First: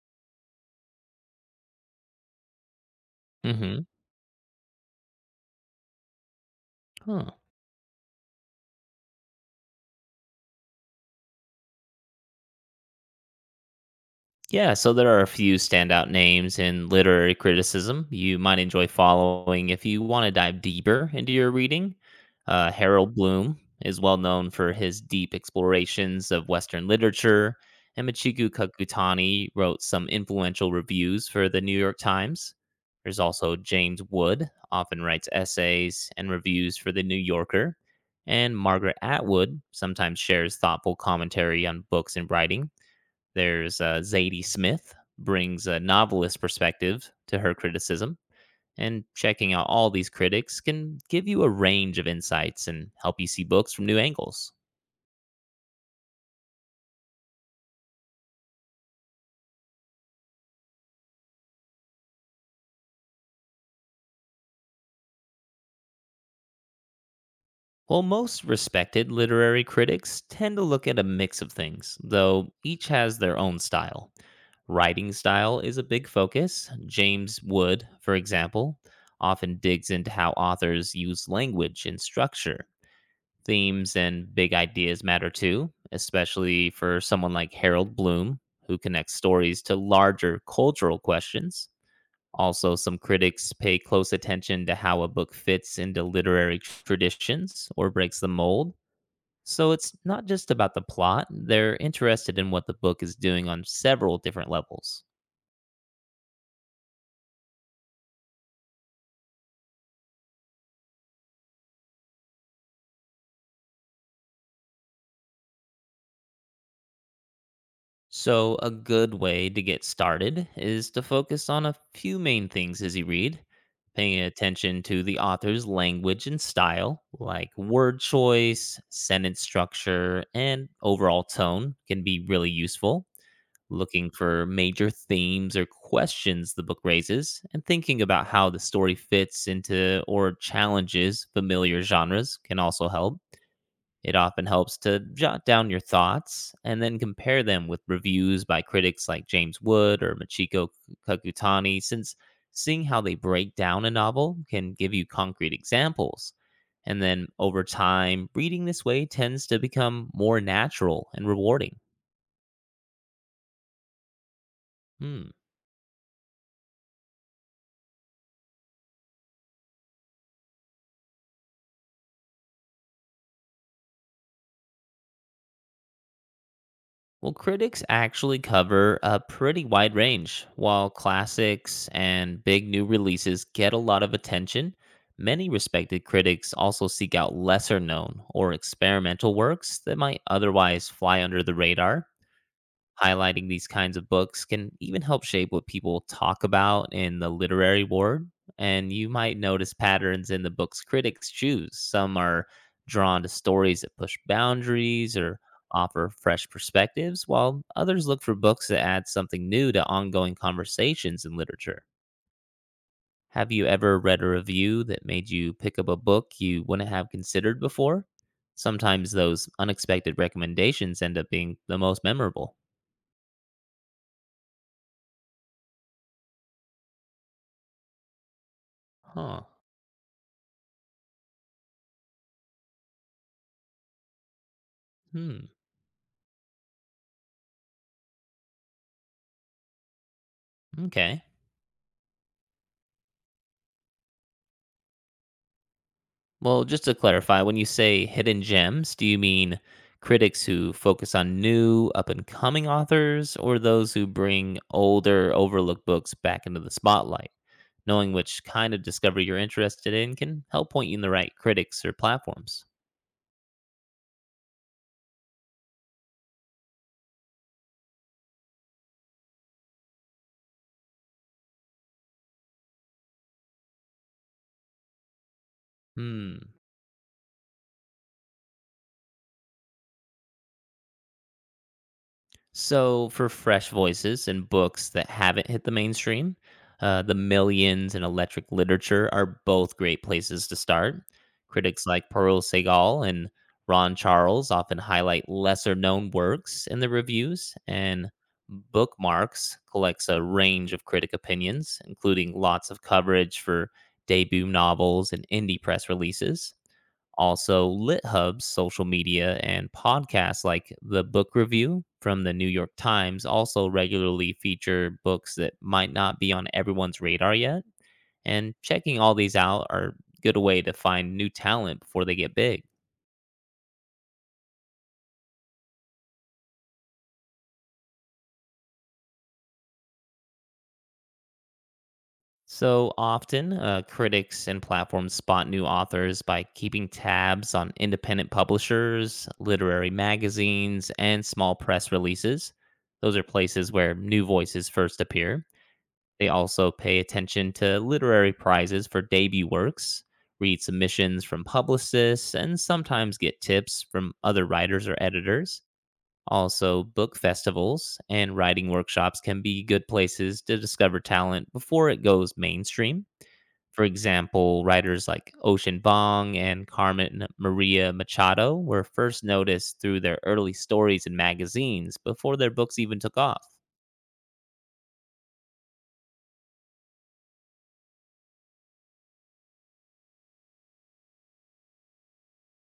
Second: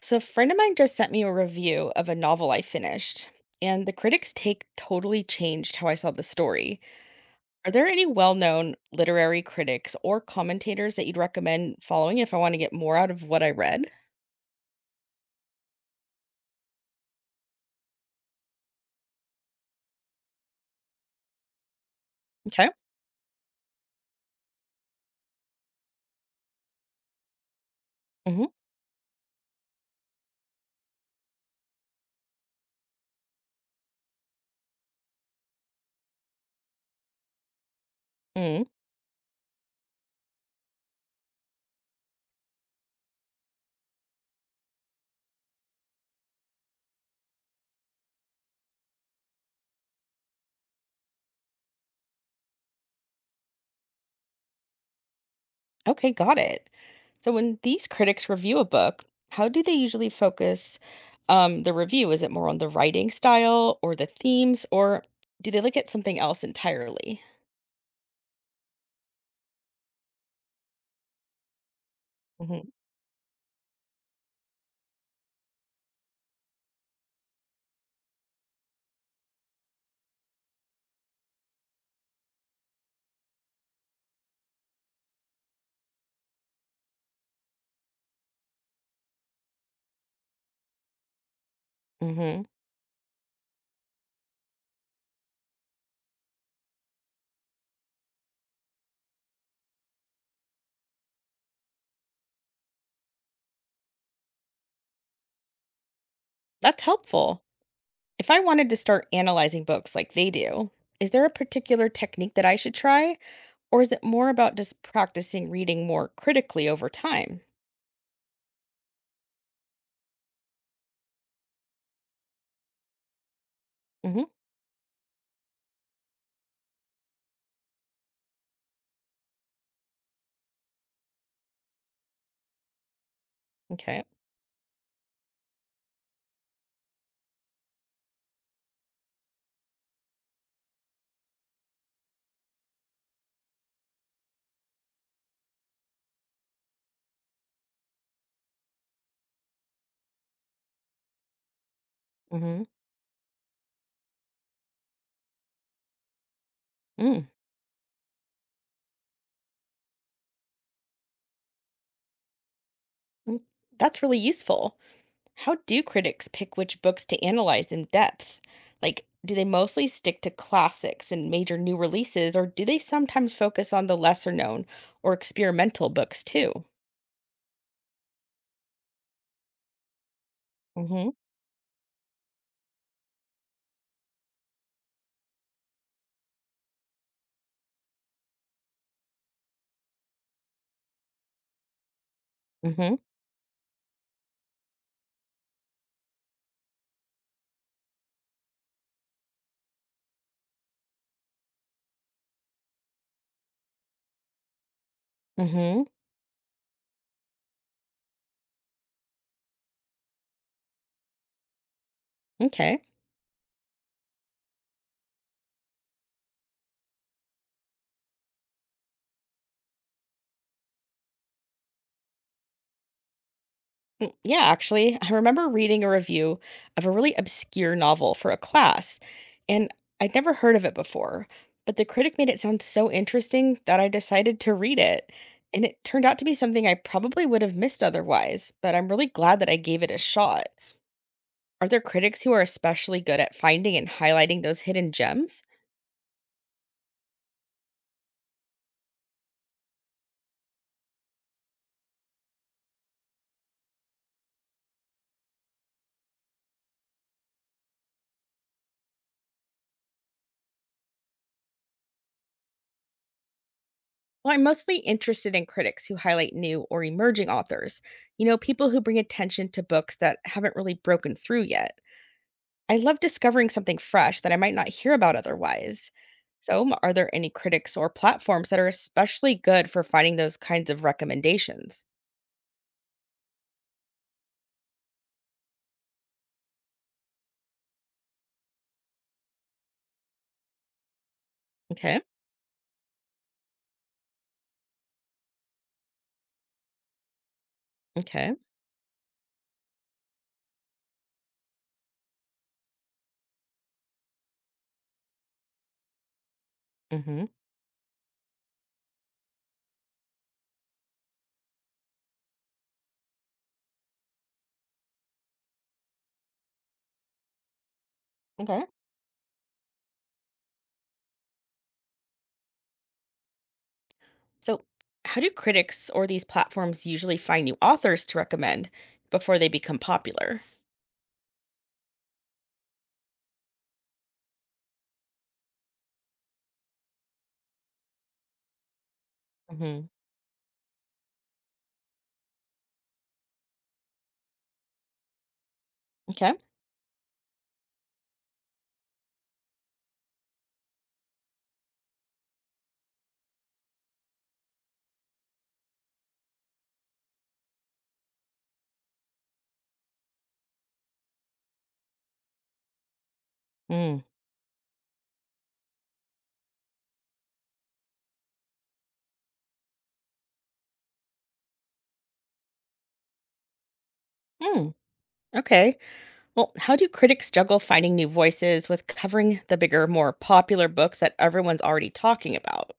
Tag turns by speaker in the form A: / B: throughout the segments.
A: So, a friend of mine just sent me a review of a novel I finished, and
B: Mhm.
A: the critic's take totally changed how I saw the story.
B: Huh.
A: Are there any well known literary critics or commentators that you'd recommend following if I want to get more out of what I read?
B: Yeah, so there are a few standout names in literary criticism you might enjoy following if you want to dive deeper into your reading.
A: Okay.
B: Harold Bloom is well known for his deep explorations of Western literature, and Michiku Kakutani wrote some influential reviews for the New York Times. There's also James Wood, often writes essays and reviews for the New Yorker, and
A: Hmm.
B: Margaret Atwood sometimes shares thoughtful commentary on books and writing. There's Zadie Smith brings a novelist perspective to her criticism, and checking out all these critics can give you a range of insights and help you see books from new angles.
A: Okay, got it. So when these critics review a book, how do they usually focus the review? Is it more on the writing style or the themes, or do they look at something else entirely?
B: While most respected literary critics tend to look at a mix of things, though
A: Hmm
B: each has their own style. Writing style is a big focus. James Wood, for example, often digs into how authors use language and structure. Themes and big ideas matter too, especially for someone like Harold Bloom, who connects stories to larger cultural questions.
A: hmm.
B: Also, some critics pay close attention to how a book fits into literary traditions or breaks the mold. So it's not just about the plot, they're interested in what the book is doing on several different levels.
A: That's helpful. If I wanted to start analyzing books like they do, is there a particular technique that I should try, or is it more about just practicing reading more critically over time?
B: So, a good way to get started is to focus on a few main things as you read, paying
A: Hmm.
B: attention to the author's language and style, like word choice, sentence structure, and overall tone can be really useful.
A: Okay.
B: Looking for major themes or questions the book raises, and thinking about how the story fits into or challenges familiar genres can also help. It often helps to jot down your thoughts and then compare them with reviews by critics like James Wood or Michiko Kakutani, since
A: Hmm.
B: seeing how they break down a novel can give you concrete examples. And then
A: Mm.
B: over time, reading this way tends to become more natural and rewarding.
A: Mm. That's really useful.
B: Hmm.
A: How do critics pick which books to analyze in depth? Like, do they mostly stick to classics and major new releases, or do they sometimes focus on the lesser known or experimental books too?
B: Well, critics actually cover a pretty wide range.
A: Mm
B: While
A: hmm.
B: classics and big new releases get a lot of attention, many respected critics also seek out lesser known or experimental works that might otherwise fly under the radar.
A: Mm hmm.
B: Highlighting these kinds of books can even help shape what people talk about in the literary world. And you might notice patterns in the books critics choose. Some are drawn to stories that push boundaries or
A: Mm hmm.
B: offer fresh perspectives, while others look for books that add something new to ongoing conversations in literature.
A: Okay.
B: Have you ever read a review that made you pick up a book you wouldn't have considered before? Sometimes those unexpected recommendations end up being the most memorable.
A: Mm, yeah, actually, I remember reading a review of a really obscure novel for a class,
B: Huh.
A: and I'd never heard of it before, but the critic made it sound so interesting that I decided to read it.
B: Hmm.
A: And it turned out to be something I probably would have missed otherwise, but I'm really glad that I gave it a shot.
B: Okay.
A: Are there critics who are especially good at finding and highlighting those hidden gems?
B: Well, just to clarify, when you say hidden gems, do you mean critics who focus on new, up and coming authors, or those who bring older, overlooked books back into the spotlight? Knowing which kind of discovery you're interested in can help point you in the right critics or platforms.
A: Well, I'm mostly interested in critics who highlight new or emerging authors, people who bring attention to books that haven't really broken through yet. I love discovering something fresh that I might not hear about otherwise.
B: Hmm.
A: So, are there any critics or platforms that are especially good for finding those kinds of recommendations?
B: So, for fresh voices and books that haven't hit the mainstream, The Millions and Electric Literature are both great places to start. Critics
A: Okay.
B: like Pearl Segal and Ron Charles often highlight lesser known works in the reviews, and
A: Okay.
B: Bookmarks collects a range of critic opinions, including lots of coverage for debut novels and indie press releases.
A: Hmm.
B: Also, LitHub's social media and podcasts like The Book Review from the New York Times also regularly feature books that might not be on everyone's radar yet. And
A: Okay.
B: checking all these out are a good way to find new talent before they get big.
A: So, how do critics or these platforms usually find new authors to recommend before they become popular?
B: So often, critics and platforms spot new authors by keeping tabs on independent publishers,
A: Hmm.
B: literary magazines, and small press releases. Those are places where new voices first appear. They
A: Okay.
B: also pay attention to literary prizes for debut works, read submissions from publicists, and sometimes get tips from other writers or editors. Also, book festivals and writing workshops can be good places to discover talent before it goes mainstream. For
A: Mm.
B: example, writers like Ocean Vong and Carmen Maria Machado were first noticed through their early stories in magazines before their books even took off.
A: Mm. Okay. Well, how do critics juggle finding new voices with covering the bigger, more popular books that everyone's already talking about?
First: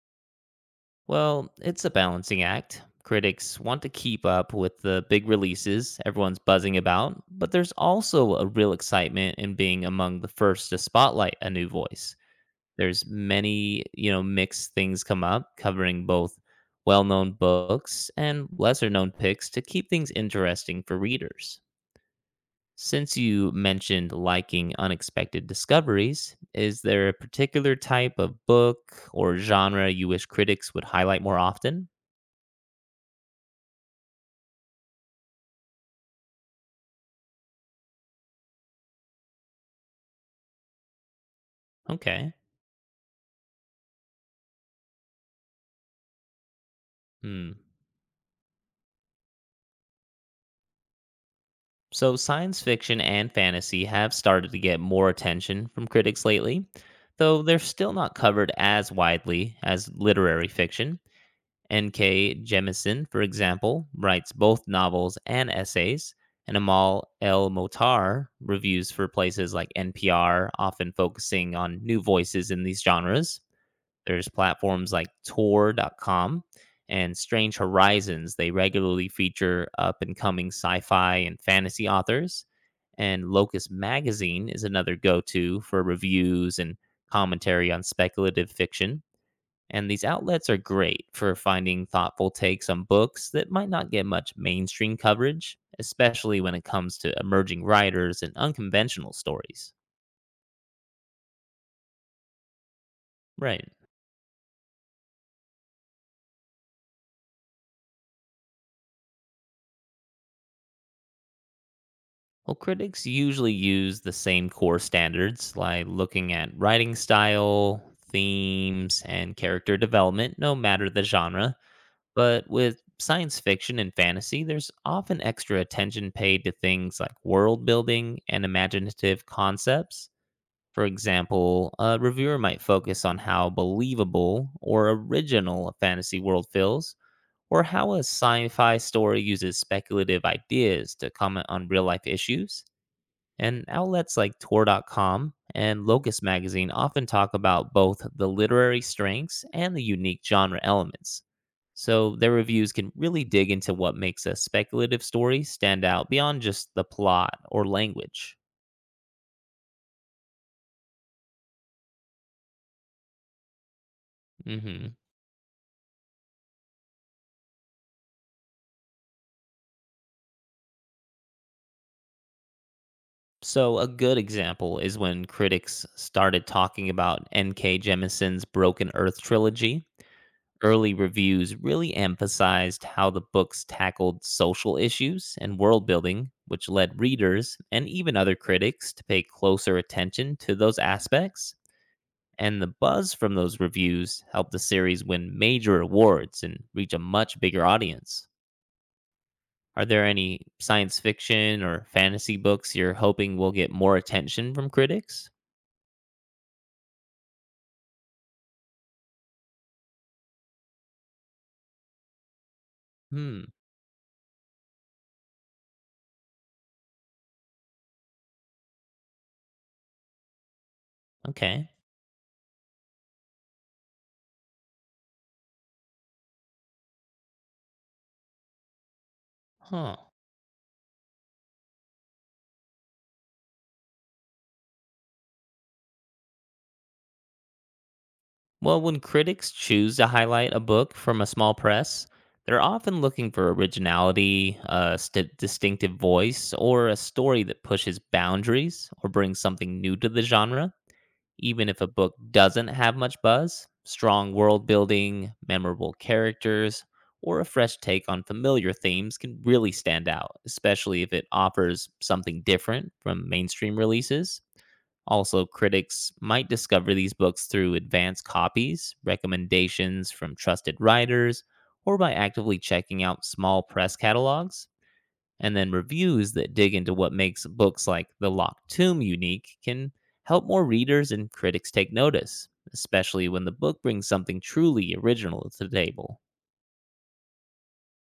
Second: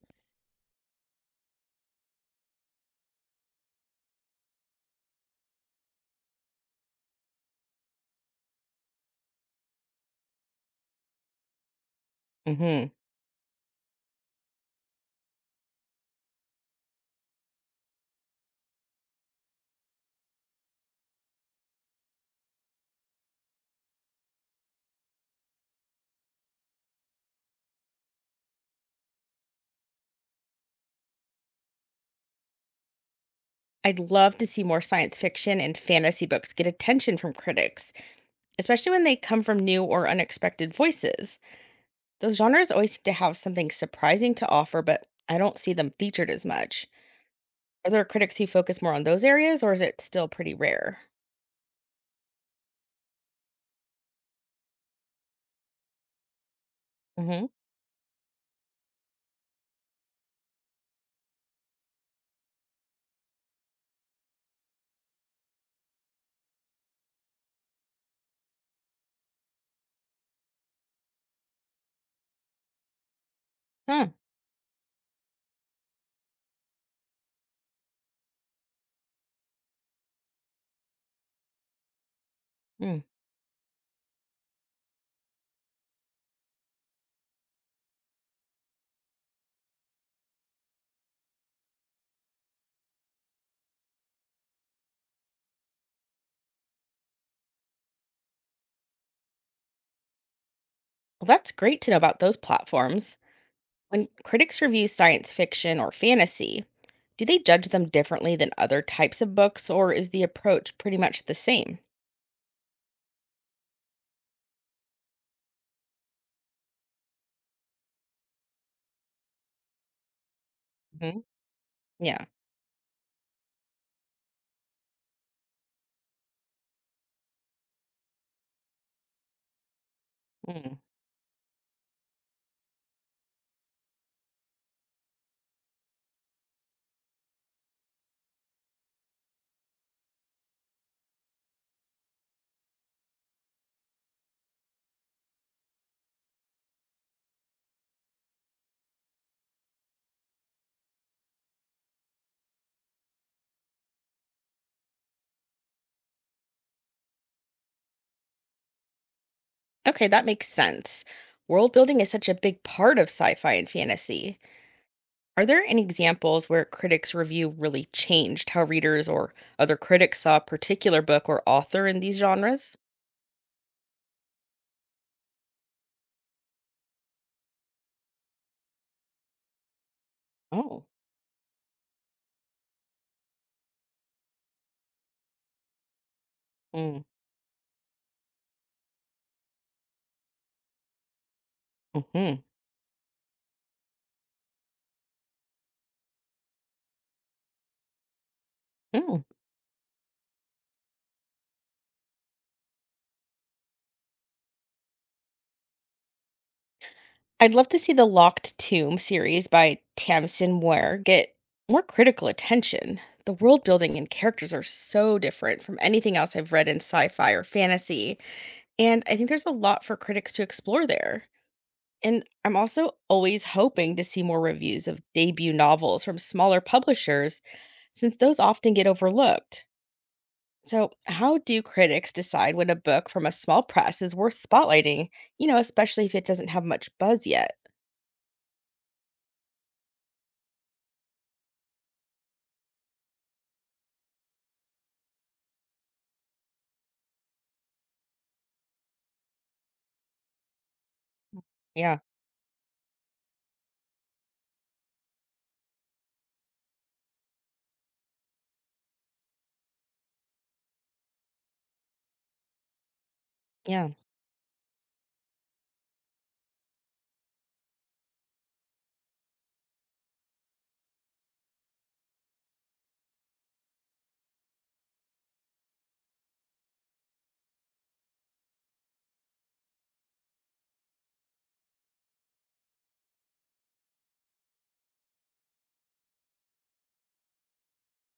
B: Well, it's a balancing act. Critics want to keep up with the big releases everyone's buzzing about, but there's also a real excitement in being among the first to spotlight a new voice. There's many, mixed things come up covering both well-known books and lesser-known picks to keep things interesting for readers. Since you mentioned liking unexpected discoveries, is there a particular type of book or genre you wish critics would highlight more often?
A: I'd love to see more science fiction and fantasy books get attention from critics, especially when they come from new or unexpected voices.
B: Okay.
A: Those genres always seem to have something surprising to offer, but I don't see them featured as much.
B: Hmm.
A: Are there critics who focus more on those areas, or is it still pretty rare?
B: So science fiction and fantasy have started to get more attention from critics lately, though
A: Mm-hmm.
B: they're still not covered as widely as literary fiction. N.K. Jemisin, for example, writes both novels and essays, and Amal El Motar reviews for places like NPR, often focusing on new voices in these genres.
A: Huh.
B: There's platforms like Tor.com and Strange Horizons. They regularly feature up and coming sci fi and fantasy authors.
A: Mm.
B: And Locus Magazine is another go to for reviews and commentary on speculative fiction. And these outlets are great for finding thoughtful takes on books that might not get much mainstream coverage, especially when it comes to emerging writers and unconventional stories.
A: Well, that's great to know about those platforms.
B: Right.
A: When critics review science fiction or fantasy, do they judge them differently than other types of books, or is the approach pretty much the same?
B: Well, critics usually use the same core standards, like looking at writing style, themes, and character development, no matter the
A: Hmm.
B: genre.
A: Yeah.
B: But with science fiction and fantasy, there's often extra attention paid to things like world building and imaginative concepts.
A: Mm.
B: For example, a reviewer might focus on how believable or original a fantasy world feels, or how a sci fi story uses speculative ideas to comment on real life issues. And outlets like Tor.com and Locus Magazine often talk about both the literary strengths and the unique genre elements. So their reviews can really dig into what makes a speculative story stand out beyond just the plot or language.
A: Okay, that makes sense. World building is such a big part of sci fi and fantasy.
B: Hmm.
A: Are there any examples where critics' review really changed how readers or other critics saw a particular book or author in these genres?
B: So a good example is when critics started talking about N.K. Jemison's Broken Earth trilogy.
A: Oh,
B: Early reviews really emphasized how the books tackled social issues and world building, which led
A: mm,
B: readers and even other critics to pay closer attention to those aspects.
A: hmm,
B: And the buzz from those reviews helped the series win major awards and reach a much bigger audience.
A: mm.
B: Are there any science fiction or fantasy books you're hoping will get more attention from critics?
A: I'd love to see the Locked Tomb series by Tamsin Ware get more critical attention. The
B: Hmm,
A: world building and characters are so different from anything else I've read in sci fi or fantasy, and I think there's a lot for critics to explore there.
B: okay.
A: And I'm also always hoping to see more reviews of debut novels from smaller publishers, since those often get overlooked.
B: Huh.
A: So, how do critics decide when a book from a small press is worth spotlighting, especially if it doesn't have much buzz yet?
B: Well, when critics choose to highlight a book from a small press, they're often looking for originality, distinctive voice, or a story that pushes boundaries or brings something new to the genre. Even if a
A: Yeah,
B: book doesn't have much buzz, strong world building, memorable characters, or a fresh take on familiar themes can really stand out, especially if it offers something different from mainstream
A: yeah.
B: releases. Also, critics might discover these books through advanced copies, recommendations from trusted writers, or by actively checking out small press catalogs. And then reviews that dig into what makes books like The Locked Tomb unique can help more readers and critics take notice, especially when the book brings something truly original to the table.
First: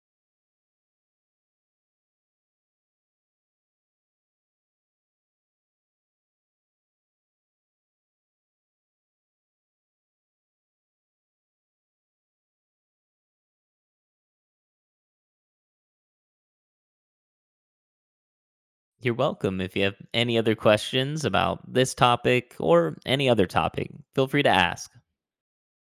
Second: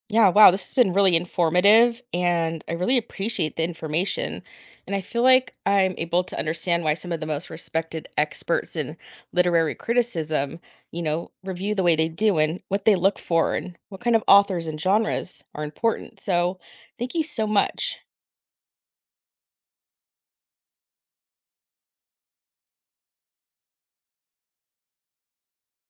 A: Yeah, wow, this has been really informative and I really appreciate the information. And I feel like I'm able to understand why some of the most respected experts in literary criticism, review the way they do and what they look for and what kind of authors and genres are important. So, thank you so much.
B: You're welcome. If you have any other questions about this topic or any other topic, feel free to ask.